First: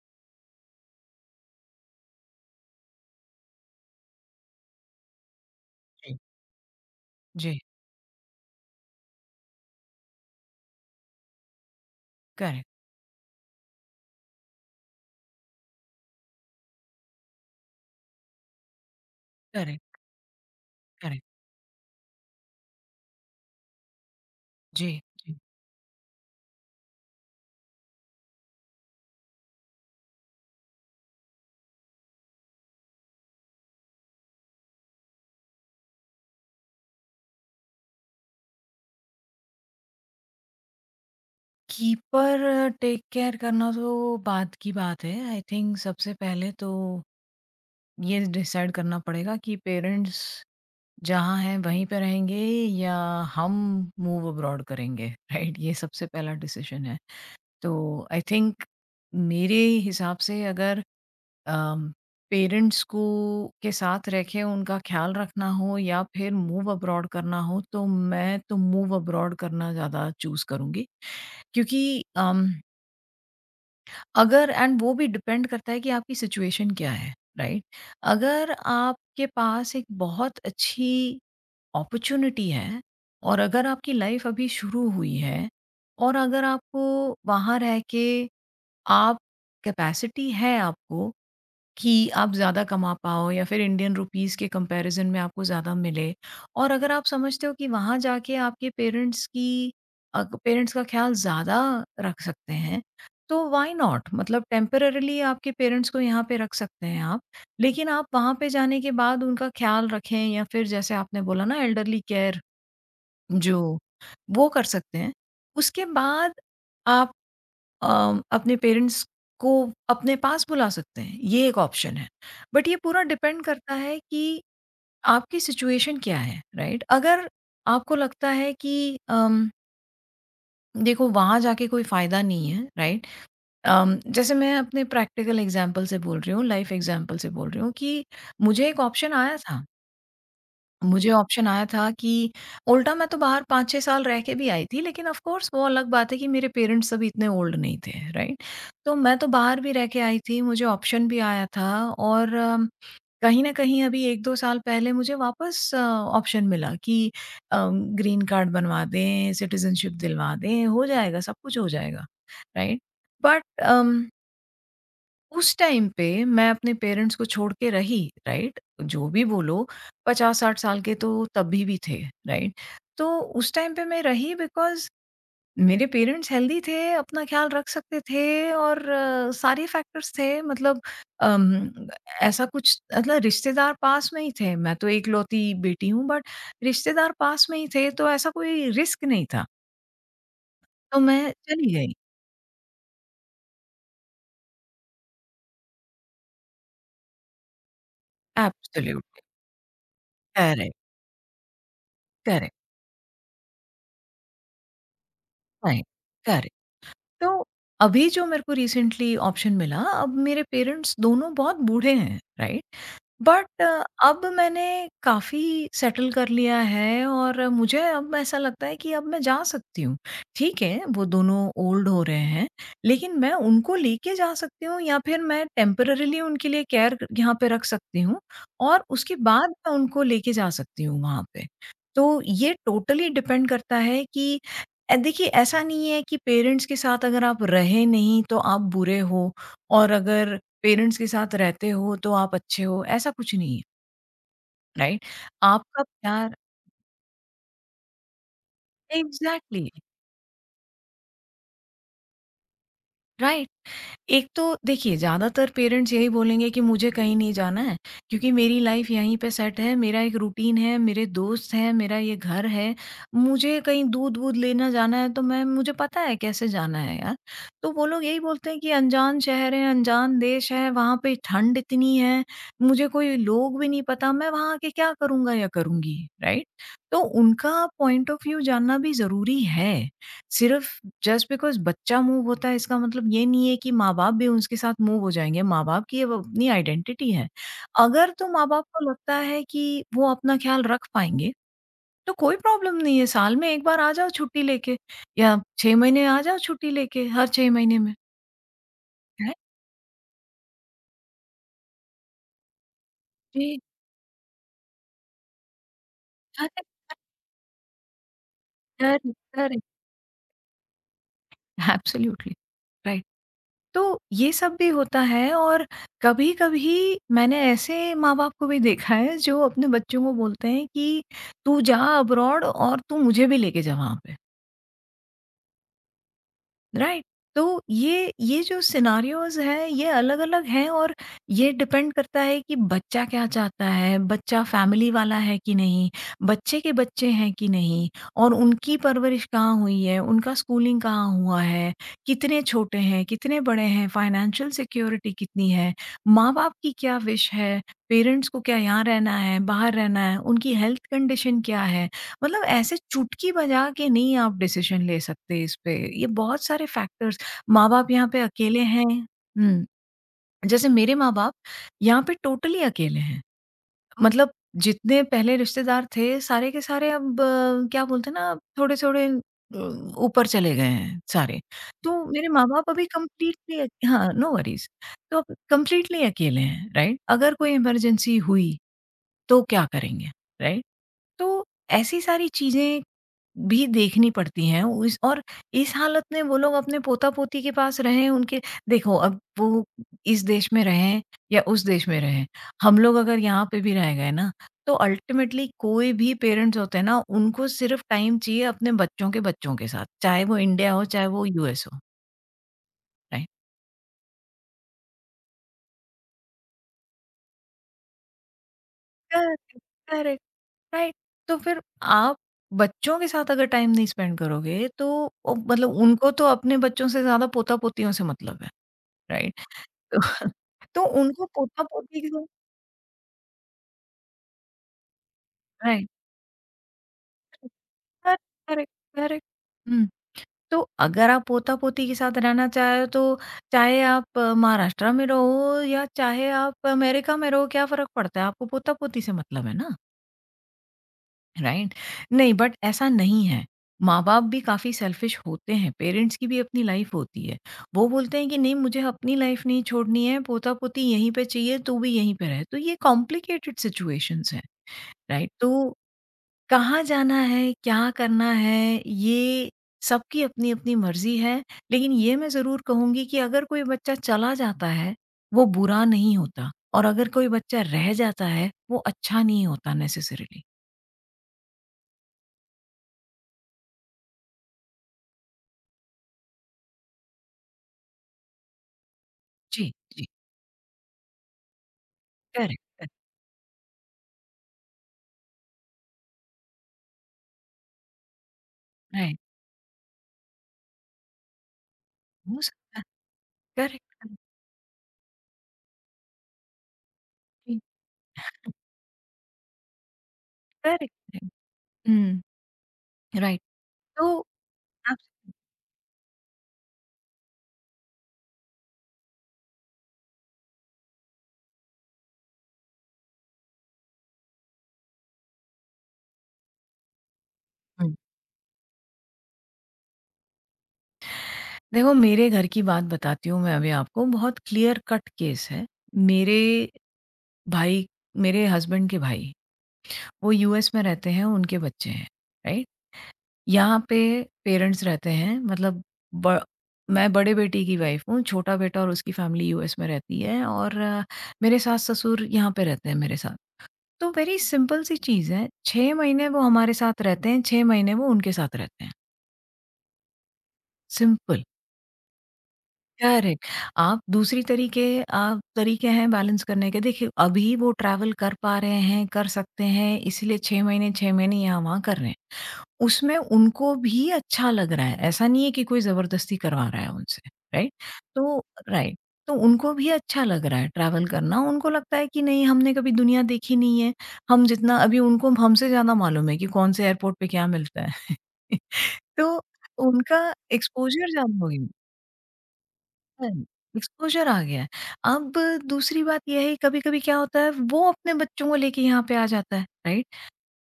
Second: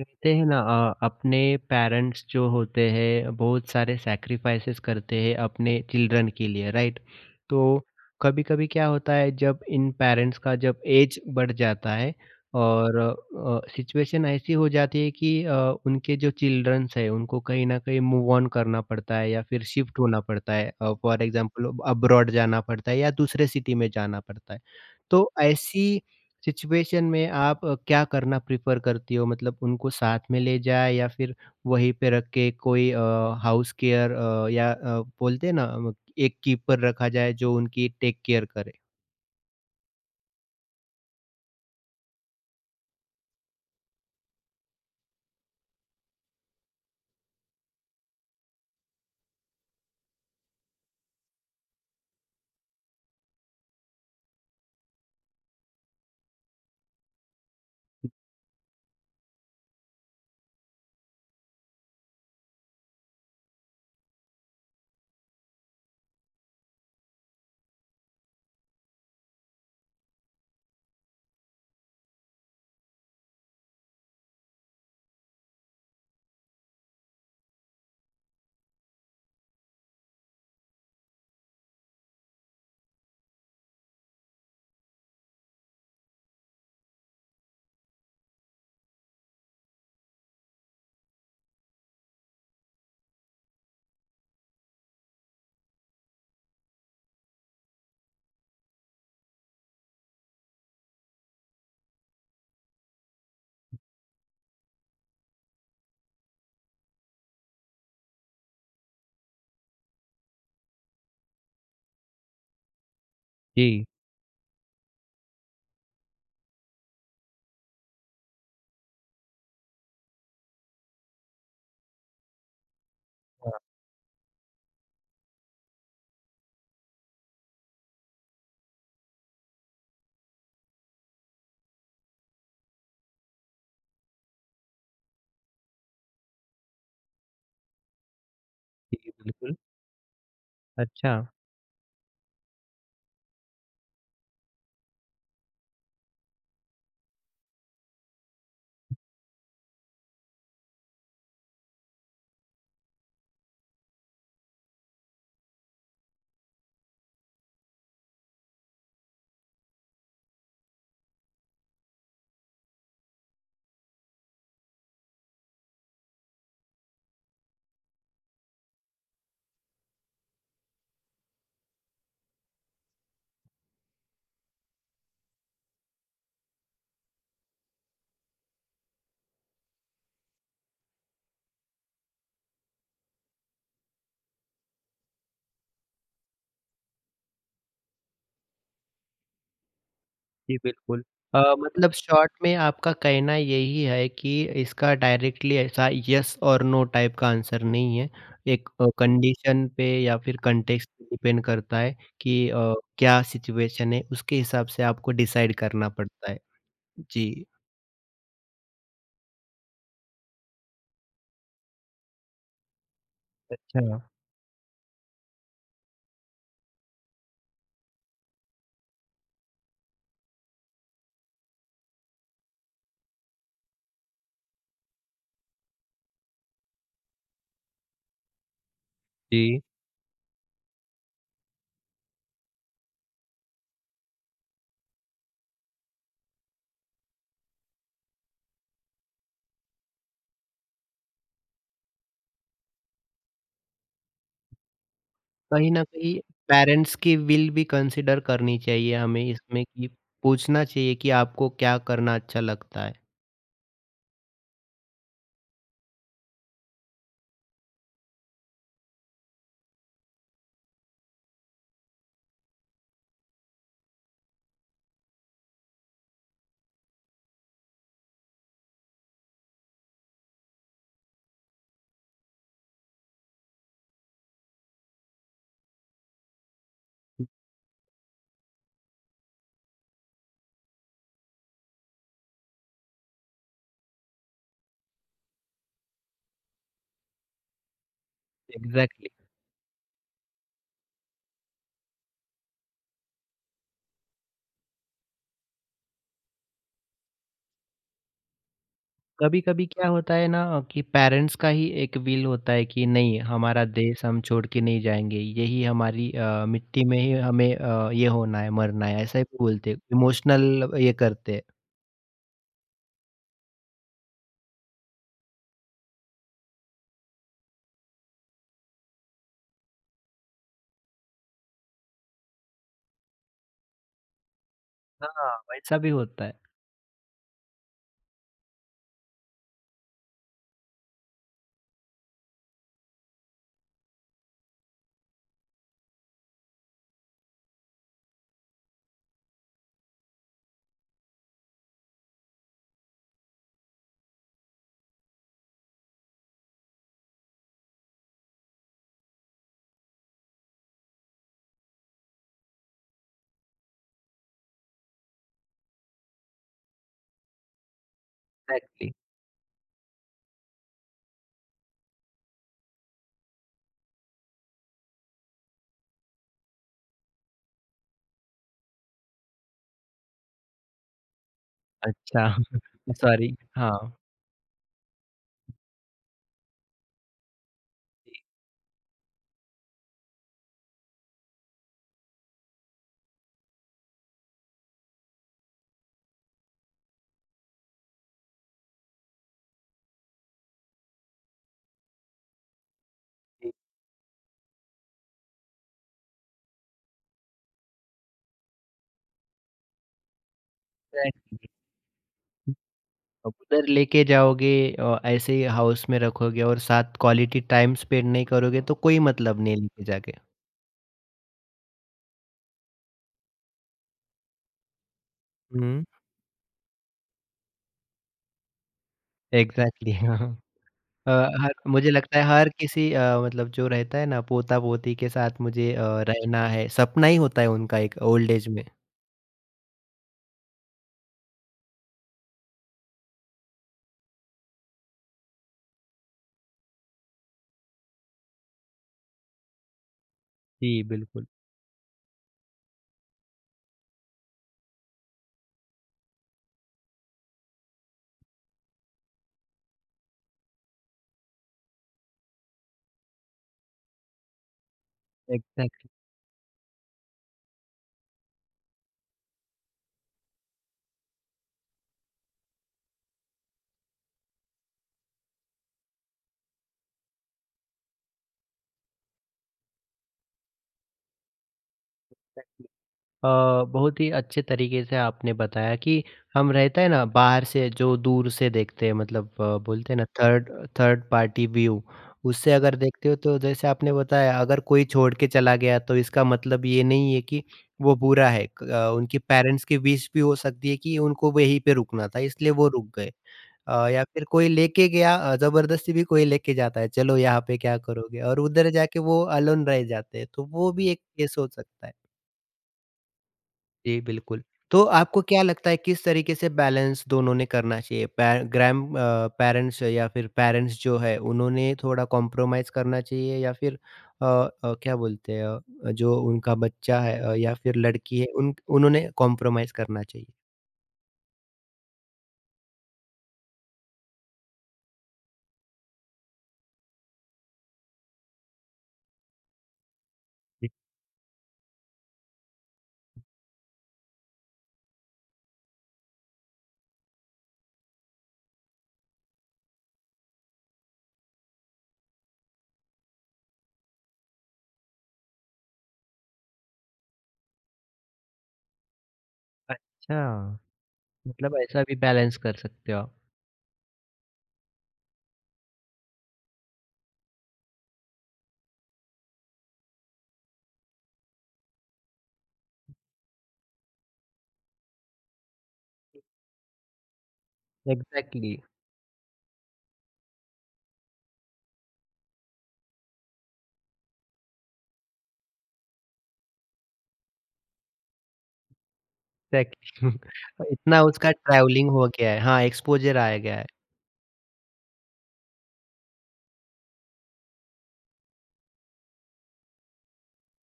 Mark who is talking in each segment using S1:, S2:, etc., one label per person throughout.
S1: कहते हैं ना अपने पेरेंट्स जो होते हैं बहुत सारे सैक्रिफाइसेस करते हैं अपने
S2: जी।
S1: चिल्ड्रन के लिए राइट।
S2: जी,
S1: तो कभी कभी क्या होता है जब इन पेरेंट्स का जब एज बढ़ जाता है
S2: करेक्ट,
S1: और सिचुएशन ऐसी हो जाती है कि उनके जो चिल्ड्रन्स है उनको कहीं ना कहीं मूव ऑन करना पड़ता है या फिर
S2: करेक्ट,
S1: शिफ्ट होना पड़ता है। For
S2: correct.
S1: एग्जांपल अब्रॉड जाना पड़ता है या दूसरे सिटी में जाना पड़ता है।
S2: जी,
S1: तो
S2: जी।
S1: ऐसी सिचुएशन में आप क्या करना प्रेफ़र करती हो? मतलब उनको साथ में ले जाए या फिर वहीं पे रख के कोई हाउस केयर या बोलते हैं ना एक कीपर रखा जाए जो उनकी टेक केयर करे?
S2: कीपर टेक केयर करना तो बात की बात है। आई थिंक सबसे पहले तो ये डिसाइड करना पड़ेगा कि पेरेंट्स जहाँ हैं वहीं पे रहेंगे या हम मूव अब्रॉड करेंगे, राइट? ये सबसे पहला डिसीज़न है। तो आई थिंक मेरे हिसाब से अगर पेरेंट्स को के साथ रह के उनका ख्याल रखना हो या फिर मूव अब्रॉड करना हो तो मैं तो मूव अब्रॉड करना ज़्यादा चूज़ करूँगी। क्योंकि अगर एंड वो भी डिपेंड करता है कि आपकी सिचुएशन क्या है, राइट? अगर आपके पास एक बहुत अच्छी अपॉर्च्युनिटी है और अगर आपकी लाइफ़ अभी शुरू हुई है और अगर आपको वहाँ रह के आप कैपेसिटी है आपको कि आप ज़्यादा कमा पाओ या फिर इंडियन रुपीस के कंपैरिज़न में आपको ज़्यादा मिले। और अगर आप समझते हो कि वहाँ जाके आपके पेरेंट्स का ख़्याल ज़्यादा रख सकते हैं, तो व्हाई नॉट? मतलब टेम्परेरीली आपके पेरेंट्स को यहाँ पे रख सकते हैं आप। लेकिन आप वहाँ पे जाने के बाद उनका ख़्याल रखें या फिर जैसे आपने बोला ना एल्डरली केयर जो,
S1: जी।
S2: वो कर सकते हैं। उसके बाद अपने पेरेंट्स को अपने पास बुला सकते हैं, ये एक ऑप्शन है। बट ये पूरा डिपेंड
S1: हाँ।
S2: करता है कि आपकी सिचुएशन क्या है, राइट? अगर आपको लगता है कि देखो वहाँ जाके कोई फ़ायदा नहीं है, राइट? जैसे मैं अपने प्रैक्टिकल एग्ज़ाम्पल से बोल रही हूँ, लाइफ़ एग्ज़ाम्पल से बोल रही हूँ कि मुझे एक
S1: जी,
S2: ऑप्शन आया
S1: बिल्कुल।
S2: था। मुझे
S1: अच्छा।
S2: ऑप्शन आया था कि उल्टा मैं तो बाहर 5-6 साल रह के भी आई थी, लेकिन ऑफ़ कोर्स वो अलग बात है कि मेरे पेरेंट्स अभी इतने ओल्ड नहीं थे, राइट? तो मैं तो बाहर भी रह के आई थी, मुझे ऑप्शन भी आया था और कहीं न कहीं अभी 1-2 साल पहले मुझे वापस ऑप्शन मिला कि अ, ग्रीन कार्ड बनवा दें, सिटीज़नशिप दिलवा दें, हो जाएगा, सब कुछ हो जाएगा, राइट? बट अम उस टाइम पे मैं अपने पेरेंट्स को छोड़ के रही, राइट? जो भी बोलो 50-60 साल के तो तभी भी थे, राइट? तो उस टाइम पे मैं रही बिकॉज़ मेरे पेरेंट्स हेल्दी थे, अपना ख़्याल रख सकते थे और सारे फैक्टर्स थे मतलब अम, ऐसा कुछ मतलब रिश्तेदार पास में ही थे, मैं तो एकलौती बेटी हूँ बट रिश्तेदार पास में ही थे तो ऐसा कोई रिस्क नहीं था,
S1: जी,
S2: तो
S1: बिल्कुल।
S2: मैं चली गई।
S1: मतलब शॉर्ट में आपका कहना यही है कि इसका डायरेक्टली ऐसा येस और नो टाइप का आंसर नहीं है। एक
S2: एब्सोल्युटली,
S1: कंडीशन पे या फिर
S2: करेक्ट,
S1: कॉन्टेक्स्ट पे डिपेंड करता है कि
S2: करेक्ट,
S1: क्या सिचुएशन है, उसके हिसाब से आपको डिसाइड
S2: राइट,
S1: करना पड़ता है।
S2: करेक्ट। तो
S1: जी,
S2: अभी जो मेरे को रिसेंटली ऑप्शन मिला, अब मेरे पेरेंट्स दोनों बहुत बूढ़े हैं, राइट? बट
S1: अच्छा।
S2: अब मैंने काफ़ी सेटल कर लिया है और मुझे अब ऐसा लगता है कि अब मैं जा सकती हूँ। ठीक है, वो दोनों ओल्ड हो रहे हैं, लेकिन मैं उनको लेके जा सकती हूँ या फिर मैं टेम्परेरीली उनके लिए केयर यहाँ पे रख सकती हूँ और उसके बाद
S1: जी,
S2: मैं उनको लेके जा सकती हूँ वहाँ पे। तो ये टोटली डिपेंड करता है कि देखिए ऐसा नहीं है कि पेरेंट्स के साथ अगर आप रहे नहीं तो आप बुरे हो और अगर पेरेंट्स के साथ रहते हो तो आप अच्छे हो, ऐसा कुछ नहीं है, राइट?
S1: कहीं
S2: आपका
S1: न कहीं
S2: प्यार
S1: पेरेंट्स की विल भी कंसीडर करनी चाहिए हमें इसमें
S2: एग्ज़ैक्टली,
S1: कि पूछना चाहिए कि आपको क्या करना अच्छा लगता है।
S2: राइट। एक तो देखिए ज़्यादातर पेरेंट्स यही बोलेंगे कि मुझे कहीं नहीं जाना है क्योंकि मेरी लाइफ यहीं पे सेट है, मेरा एक रूटीन है, मेरे दोस्त हैं, मेरा ये घर है। मुझे कहीं दूध-वूध लेना जाना है तो मैं मुझे पता है कैसे जाना है यार। तो वो लोग यही बोलते हैं कि अनजान शहर है, अनजान देश है, वहाँ पे ठंड इतनी है, मुझे कोई लोग भी नहीं पता, मैं वहाँ आके क्या करूँगा या करूँगी, राइट? तो उनका पॉइंट ऑफ व्यू जानना भी ज़रूरी है। सिर्फ जस्ट बिकॉज़ बच्चा मूव होता है इसका मतलब ये नहीं है कि माँ-बाप भी उसके साथ मूव हो जाएँगे, माँ-बाप की अब अपनी आइडेंटिटी है। अगर तो माँ-बाप को
S1: एग्ज़ैक्टली।
S2: लगता है कि वो अपना ख़्याल रख पाएँगे, तो कोई प्रॉब्लम नहीं है, साल में 1 बार आ जाओ छुट्टी लेके या 6 महीने आ जाओ छुट्टी लेके हर 6 महीने में, है?
S1: कभी-कभी क्या होता है ना कि पेरेंट्स का ही एक विल होता है कि नहीं
S2: जी,
S1: हमारा देश हम छोड़ के नहीं जाएँगे, यही हमारी
S2: करेक्ट,
S1: मिट्टी में ही हमें ये होना है, मरना है,
S2: करेक्ट,
S1: ऐसा ही
S2: करेक्ट।
S1: बोलते हैं, इमोशनल ये करते हैं।
S2: Absolutely, right. तो ये सब भी होता है और कभी-कभी मैंने ऐसे माँ-बाप को भी देखा है जो अपने बच्चों को बोलते हैं कि, "तू जा अब्रॉड और तू मुझे भी लेके जा वहाँ पे।"
S1: हाँ, वैसा भी होता है।
S2: राइट, तो ये जो सिनारियोज हैं ये अलग अलग हैं और ये डिपेंड करता है कि बच्चा क्या चाहता है, बच्चा फैमिली वाला है कि नहीं, बच्चे के बच्चे हैं कि नहीं, और उनकी परवरिश कहाँ हुई है, उनका स्कूलिंग कहाँ हुआ है, कितने छोटे हैं, कितने बड़े हैं, फाइनेंशियल सिक्योरिटी कितनी है, माँ बाप की क्या विश है, पेरेंट्स को क्या यहाँ रहना है बाहर रहना है, उनकी हेल्थ कंडीशन क्या है। मतलब ऐसे चुटकी बजा के नहीं आप डिसीज़न ले सकते इस पे, ये बहुत सारे फैक्टर्स। माँ-बाप यहाँ पे अकेले हैं।
S1: एग्ज़ैक्टली।
S2: हुँ, जैसे मेरे माँ-बाप यहाँ पे टोटली अकेले हैं। मतलब जितने पहले रिश्तेदार थे, सारे के सारे अब क्या बोलते हैं ना, थोड़े-थोड़े ऊपर चले गए हैं सारे। तो
S1: अच्छा
S2: मेरे माँ-बाप अभी
S1: सॉरी
S2: कंप्लीटली
S1: हाँ।
S2: हाँ, नो वरीज़। तो अब कंप्लीटली अकेले हैं, राइट? अगर कोई इमरजेंसी हुई, तो क्या करेंगे, राइट? तो ऐसी सारी चीज़ें भी देखनी पड़ती हैं। वो इस और इस हालत में वो लोग अपने पोता-पोती के पास रहें उनके, देखो अब वो इस देश में रहें या उस देश में रहें, हम लोग अगर यहाँ पे भी रह गए ना, तो अल्टीमेटली कोई भी पेरेंट्स होते हैं ना, उनको सिर्फ टाइम चाहिए अपने बच्चों के साथ, चाहे वो इंडिया हो, चाहे वो
S1: एग्ज़ैक्टली।
S2: यूएस हो, राइट?
S1: अब उधर लेके जाओगे, ऐसे ही हाउस में रखोगे और साथ क्वालिटी टाइम स्पेंड नहीं करोगे तो कोई मतलब नहीं
S2: करेक्ट,
S1: लेके जाके।
S2: Correct, right. तो फिर आप बच्चों के साथ अगर टाइम नहीं स्पेंड करोगे तो ओ मतलब
S1: हुँ,
S2: उनको तो अपने बच्चों से ज़्यादा पोता-पोतियों से मतलब है, राइट?
S1: एग्ज़ैक्टली
S2: तो
S1: हाँ।
S2: तो
S1: अ,
S2: उनको
S1: हर मुझे
S2: पोता-पोती के
S1: लगता है
S2: साथ
S1: हर किसी जो रहता है ना पोता-पोती के साथ मुझे
S2: राइट।
S1: रहना है, सपना ही होता है उनका एक
S2: करेक्ट,
S1: ओल्ड एज में।
S2: Correct, correct. हुँ। तो अगर आप पोता-पोती के साथ रहना चाहे तो चाहे आप महाराष्ट्र में रहो या चाहे आप अमेरिका में रहो, क्या फ़र्क पड़ता है? आपको पोता-पोती से मतलब है ना,
S1: जी, बिल्कुल।
S2: राइट? नहीं, बट ऐसा नहीं है। माँ-बाप भी काफ़ी सेल्फिश होते हैं, पेरेंट्स की भी अपनी लाइफ़ होती है। वो बोलते हैं कि नहीं मुझे अपनी लाइफ़ नहीं छोड़नी है, पोता-पोती यहीं पे चाहिए, तू भी यहीं पे रह। तो ये कॉम्प्लिकेटेड सिचुएशंस हैं, राइट? तो
S1: एग्ज़ैक्टली।
S2: कहाँ जाना है, क्या करना है, ये सबकी अपनी-अपनी मर्ज़ी है। लेकिन ये मैं ज़रूर कहूँगी कि अगर कोई बच्चा चला जाता है, वो बुरा नहीं होता, और अगर कोई बच्चा रह जाता है, वो अच्छा नहीं होता नेसेसरीली।
S1: अ, बहुत ही अच्छे तरीके से आपने बताया कि हम रहता है ना बाहर से जो दूर से देखते हैं मतलब
S2: जी,
S1: बोलते हैं ना
S2: जी।
S1: Third third party view. उससे
S2: करेक्ट,
S1: अगर
S2: करेक्ट,
S1: देखते हो तो जैसे आपने बताया अगर कोई छोड़ के चला गया तो इसका मतलब ये नहीं है कि वो बुरा है।
S2: राइट।
S1: उनके पेरेंट्स की विश भी हो सकती है कि उनको वहीं पे रुकना था
S2: हो
S1: इसलिए वो
S2: सकता है।
S1: रुक गए।
S2: करेक्ट,
S1: या
S2: करेक्ट,
S1: फिर कोई लेके गया, जबरदस्ती भी कोई लेके जाता है चलो यहाँ पे
S2: जी।
S1: क्या करोगे और उधर जाके वो अलोन रह जाते हैं तो वो भी
S2: करेक्ट,
S1: एक
S2: करेक्ट।
S1: केस हो सकता है।
S2: हुँ, राइट।
S1: जी,
S2: तो
S1: बिल्कुल। तो
S2: आप
S1: आपको क्या लगता है किस तरीके से बैलेंस दोनों ने करना चाहिए? पेरेंट्स या फिर पेरेंट्स जो है उन्होंने थोड़ा कॉम्प्रोमाइज़ करना चाहिए या फिर क्या बोलते हैं जो उनका बच्चा है या फिर
S2: हुँ।
S1: लड़की है उन उन्होंने कॉम्प्रोमाइज़ करना चाहिए?
S2: देखो, मेरे घर की बात बताती हूँ मैं अभी आपको, बहुत क्लियर कट केस है। मेरे भाई मेरे हस्बैंड के भाई वो
S1: जी।
S2: यूएस में रहते हैं, उनके बच्चे हैं, राइट? यहाँ पे पेरेंट्स रहते हैं। मतलब ब मैं बड़े बेटे की वाइफ़ हूँ, छोटा बेटा और उसकी फैमिली यूएस में रहती है और मेरे सास-ससुर यहाँ पे रहते हैं मेरे साथ। तो वेरी सिंपल सी चीज़ है, 6 महीने वो हमारे साथ रहते हैं, 6 महीने वो उनके साथ रहते हैं,
S1: अच्छा,
S2: सिंपल।
S1: मतलब ऐसा भी बैलेंस कर सकते हो आप।
S2: करेक्ट। आप दूसरी तरीके आप तरीके हैं बैलेंस करने के, देखिए अभी वो ट्रैवल कर पा रहे हैं, कर सकते हैं, इसलिए 6 महीने, 6 महीने यहाँ-वहाँ कर रहे हैं। उसमें उनको भी अच्छा लग रहा है, ऐसा नहीं है कि कोई ज़बरदस्ती करवा रहा है उनसे, राइट? तो
S1: एग्ज़ैक्टली,
S2: राइट, तो उनको भी अच्छा लग रहा है ट्रैवल करना, उनको लगता है कि नहीं हमने कभी दुनिया देखी नहीं है, हम जितना अभी उनको हमसे ज़्यादा मालूम है कि कौन से एयरपोर्ट पे क्या मिलता है। तो
S1: एग्ज़ैक्टली
S2: उनका
S1: इतना
S2: एक्सपोज़र
S1: उसका
S2: ज़्यादा हो गया
S1: ट्रैवलिंग हो गया है। हाँ, एक्सपोज़र आ
S2: है,
S1: गया है।
S2: एक्सपोज़र आ गया है। अब दूसरी बात ये है कभी-कभी क्या होता है वो अपने बच्चों को लेके यहाँ पे आ जाता है, राइट?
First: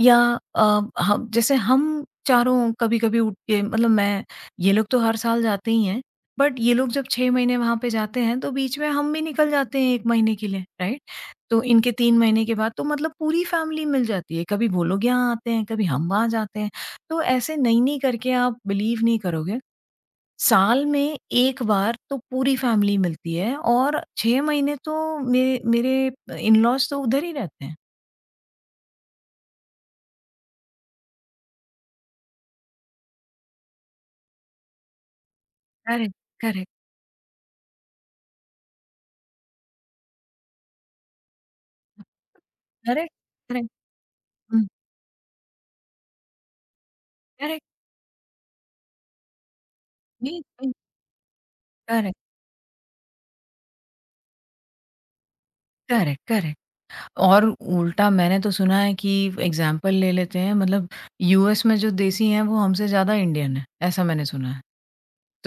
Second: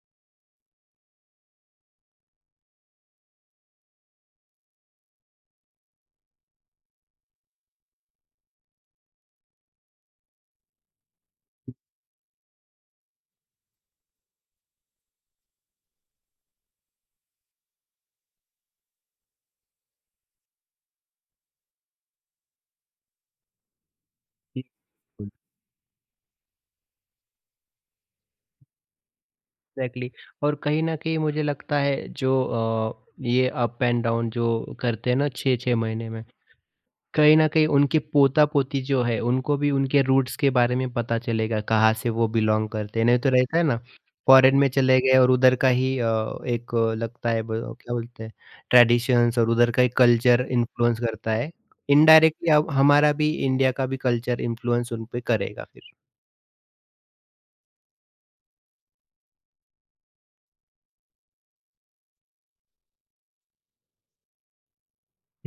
S2: या अ, हम जैसे हम चारों कभी-कभी उठ के मतलब मैं, ये लोग तो हर साल जाते ही हैं, बट ये लोग जब 6 महीने वहाँ पे जाते हैं, तो बीच में हम भी निकल जाते हैं 1 महीने के लिए, राइट? तो इनके 3 महीने के बाद तो मतलब पूरी फैमिली मिल जाती है, कभी वो लोग यहाँ आते हैं, कभी हम वहाँ जाते हैं। तो ऐसे नई-नई करके आप बिलीव नहीं करोगे, साल में 1 बार तो पूरी फैमिली मिलती है और 6 महीने तो
S1: जी।
S2: मेरे मेरे इन-लॉज़ तो उधर ही रहते हैं।
S1: Exactly exactly। और कहीं न कहीं मुझे लगता है जो ये अप एंड डाउन जो करते हैं ना 6-6 महीने
S2: करेक्ट,
S1: में,
S2: करेक्ट,
S1: कहीं न कहीं उनके पोता-पोती जो है, उनको भी उनके रूट्स के बारे में पता चलेगा, कहाँ से वो बिलॉन्ग करते हैं।
S2: करेक्ट?
S1: नहीं तो रहता है
S2: करेक्ट।
S1: ना, फॉरेन में चले गए और उधर का ही एक लगता है
S2: करेक्ट,
S1: ब क्या बोलते हैं, ट्रेडिशंस और उधर का ही
S2: नहीं
S1: कल्चर
S2: नहीं,
S1: इन्फ्लुएंस करता है।
S2: करेक्ट,
S1: इनडायरेक्टली अब हमारा भी, इंडिया का भी कल्चर इन्फ्लुएंस उन पे करेगा फिर।
S2: Correct, correct. और उल्टा मैंने तो सुना है कि एग्ज़ाम्पल ले लेते हैं मतलब यूएस में जो देसी हैं, वो हमसे ज़्यादा इंडियन हैं, ऐसा मैंने सुना है।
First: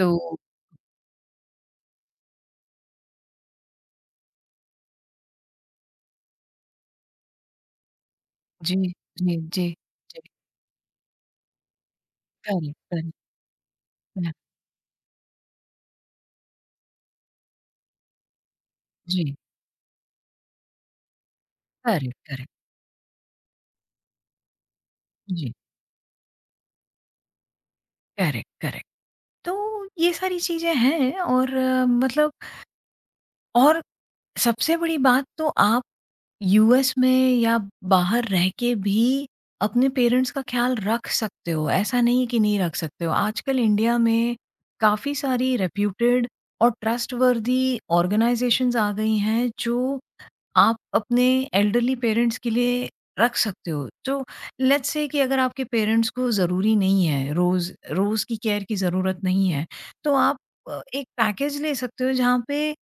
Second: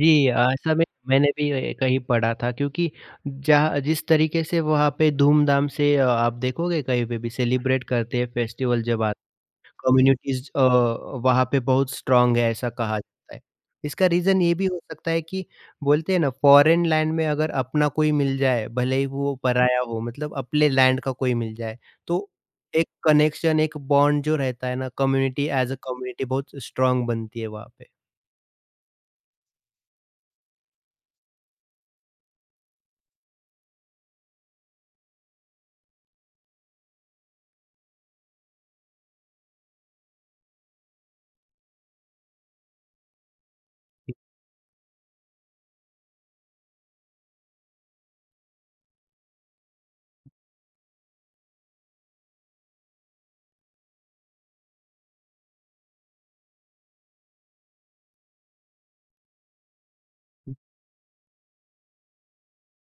S1: जी, ऐसा में मैंने भी कहीं पढ़ा था क्योंकि जहाँ जिस तरीके से वहाँ पे धूम-धाम से आप देखोगे कहीं पे भी सेलिब्रेट करते हैं
S2: जी,
S1: फेस्टिवल जब
S2: जी,
S1: आते
S2: जी, जी,
S1: कम्युनिटीज़ वहाँ पे बहुत स्ट्रॉन्ग है ऐसा
S2: करेक्ट,
S1: कहा
S2: करेक्ट,
S1: जाता है। इसका
S2: हाँ,
S1: रीज़न ये भी हो सकता है कि बोलते हैं ना फॉरेन लैंड में अगर अपना कोई मिल जाए, भले ही वो
S2: जी,
S1: पराया हो मतलब अपने लैंड का कोई मिल जाए,
S2: करेक्ट,
S1: तो
S2: करेक्ट,
S1: एक कनेक्शन, एक बॉन्ड जो रहता है ना कम्युनिटी
S2: जी,
S1: एज़ अ कम्युनिटी बहुत स्ट्रॉन्ग बनती है वहाँ पे।
S2: Correct, correct. तो ये सारी चीज़ें हैं और मतलब और सबसे बड़ी बात तो आप यूएस में या बाहर रह के भी अपने पेरेंट्स का ख्याल रख सकते हो, ऐसा नहीं है कि नहीं रख सकते हो। आजकल इंडिया में काफ़ी सारी रेप्यूटेड और ट्रस्टवर्थी ऑर्गनाइज़ेशंस आ गई हैं, जो आप अपने एल्डरली पेरेंट्स के लिए रख सकते हो। तो लेट्स से कि अगर आपके पेरेंट्स को ज़रूरी नहीं है, रोज़ रोज़ की केयर की ज़रूरत नहीं है, तो आप एक पैकेज ले सकते हो जहाँ पे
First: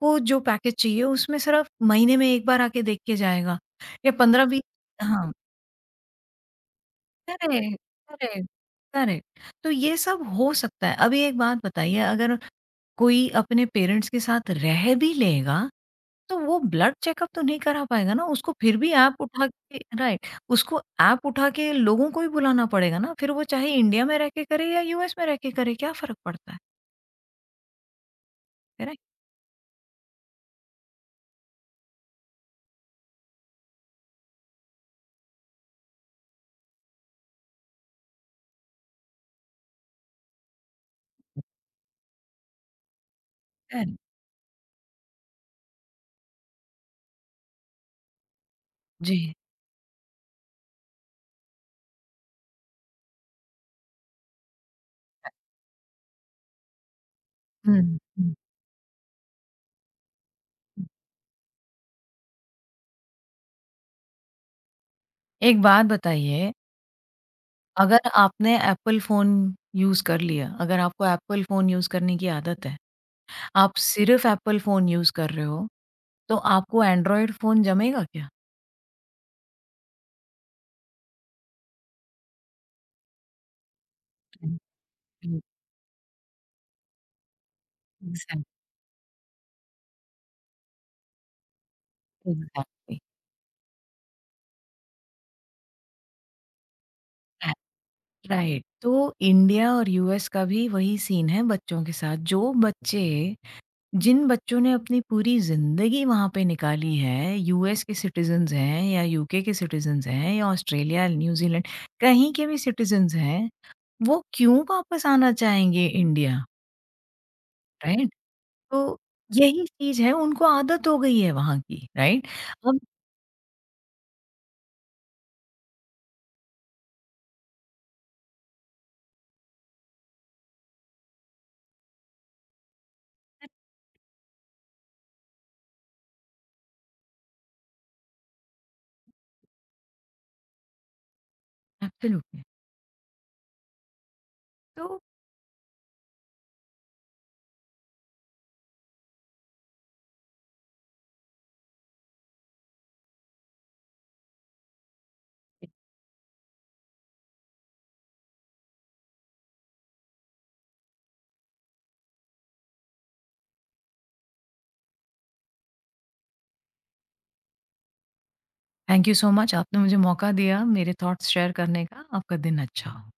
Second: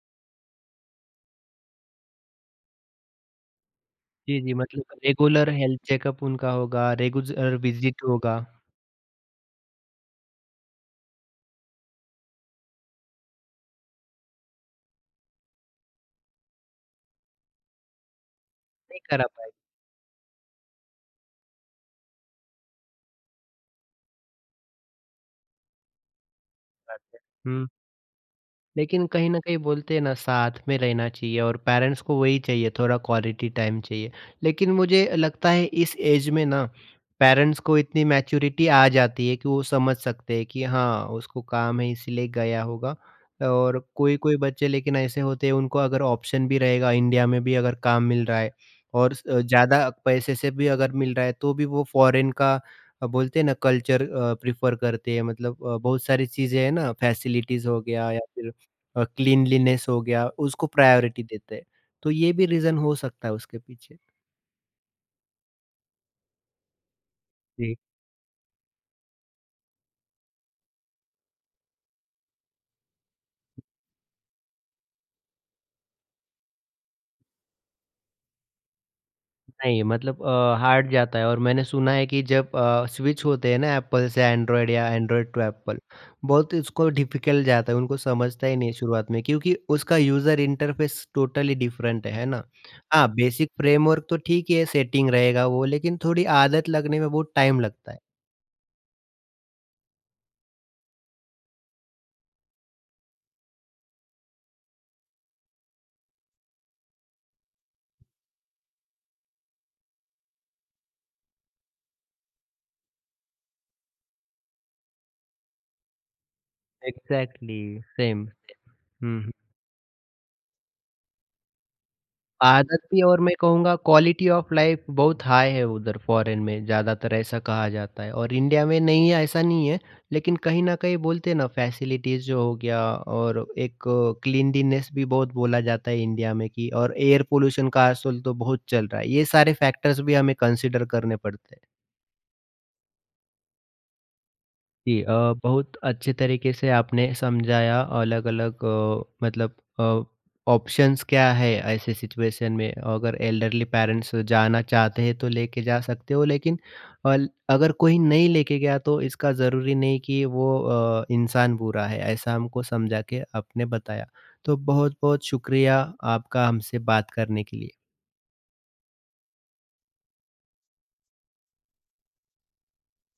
S2: को जो पैकेज चाहिए उसमें सिर्फ महीने में 1 बार आके देख के जाएगा या
S1: जी, जी,
S2: 15-20
S1: मतलब
S2: हाँ,
S1: रेगुलर हेल्थ चेकअप उनका होगा, रेगुलर
S2: करेक्ट,
S1: विजिट होगा,
S2: करेक्ट, करेक्ट। तो ये सब हो सकता है। अभी एक बात बताइए अगर कोई अपने पेरेंट्स के साथ रह भी लेगा, तो वो ब्लड चेकअप तो नहीं करा पाएगा ना, उसको फिर भी
S1: नहीं
S2: ऐप
S1: करा
S2: उठा
S1: पाएँगे
S2: के राइट, उसको ऐप उठा के लोगों को ही बुलाना पड़ेगा ना, फिर वो चाहे इंडिया में रह के करे या यूएस में रह के करे, क्या फ़र्क पड़ता है?
S1: बाद में।
S2: करेक्ट?
S1: लेकिन कहीं न कहीं बोलते हैं ना साथ में रहना चाहिए और पेरेंट्स को वही चाहिए थोड़ा क्वालिटी टाइम चाहिए। लेकिन मुझे लगता है इस एज में ना पेरेंट्स को इतनी मैच्योरिटी आ जाती है कि वो समझ सकते हैं कि हाँ, उसको काम है इसीलिए गया होगा। और
S2: करेक्ट।
S1: कोई-कोई बच्चे लेकिन ऐसे होते हैं उनको अगर ऑप्शन भी रहेगा इंडिया में भी अगर काम मिल रहा है और
S2: जी।
S1: स ज़्यादा पैसे से भी अगर मिल रहा है तो भी वो फ़ॉरेन का बोलते हैं ना कल्चर प्रेफ़र करते हैं मतलब बहुत सारी चीज़ें हैं ना फैसिलिटीज़
S2: हुँ,
S1: हो गया या
S2: हुँ,
S1: फिर क्लीनलीनेस हो गया, उसको
S2: हुँ।
S1: प्रायोरिटी देते हैं। तो ये भी रीज़न हो सकता है उसके पीछे।
S2: एक बात बताइए
S1: जी।
S2: अगर आपने एप्पल फ़ोन यूज़ कर लिया, अगर आपको एप्पल फ़ोन यूज़ करने की आदत है, आप सिर्फ़ एप्पल फ़ोन यूज़ कर रहे हो, तो आपको एंड्रॉयड फ़ोन जमेगा क्या?
S1: नहीं मतलब हार्ड जाता है और मैंने सुना है कि जब स्विच होते हैं ना एप्पल से एंड्रॉयड या एंड्रॉयड टू एप्पल, बहुत इसको डिफ़िकल्ट जाता है, उनको
S2: एग्ज़ैक्टली,
S1: समझता ही नहीं शुरुआत में क्योंकि उसका यूज़र इंटरफ़ेस टोटली डिफ़रेंट है ना?
S2: एग्ज़ैक्टली।
S1: हाँ, बेसिक फ्रेमवर्क तो ठीक ही है, सेटिंग रहेगा वो, लेकिन थोड़ी आदत लगने में बहुत
S2: रा
S1: टाइम लगता है।
S2: राइट, तो इंडिया और यूएस का भी वही सीन है बच्चों के साथ। जो बच्चे जिन बच्चों ने अपनी पूरी ज़िंदगी वहाँ पे निकाली है, यूएस के सिटिज़न्स हैं या यूके के सिटिज़न्स हैं या ऑस्ट्रेलिया, न्यूज़ीलैंड, कहीं के भी सिटिज़न्स हैं। वो क्यों वापस आना चाहेंगे इंडिया,
S1: एग्ज़ैक्टली,
S2: राइट?
S1: सेम।
S2: तो
S1: हुँ,
S2: यही चीज़ है, उनको आदत हो गई है वहाँ की, राइट? अब
S1: आदत भी और मैं कहूँगा क्वालिटी ऑफ लाइफ बहुत हाई है उधर फॉरेन में ज़्यादातर ऐसा कहा जाता है और इंडिया में नहीं है ऐसा नहीं है, लेकिन कहीं न कहीं बोलते हैं ना फैसिलिटीज़ जो हो गया और एक क्लीनलीनेस भी बहुत बोला जाता है इंडिया में कि और एयर पोल्यूशन का आजकल तो बहुत चल रहा है। ये सारे फैक्टर्स भी हमें कंसीडर करने पड़ते हैं।
S2: एब्सोल्युटली। तो
S1: जी, बहुत अच्छे तरीके से आपने समझाया अलग-अलग अ, ऑप्शंस क्या है ऐसे सिचुएशन में अगर एल्डरली पेरेंट्स जाना चाहते हैं तो लेके जा सकते हो लेकिन अल अगर कोई नहीं लेके गया तो इसका ज़रूरी नहीं कि वो इंसान बुरा है ऐसा हमको समझा के आपने बताया। तो बहुत-बहुत शुक्रिया आपका हमसे बात करने के लिए।
S2: थैंक यू सो मच आपने मुझे मौका दिया मेरे थॉट्स शेयर करने का। आपका दिन अच्छा हो।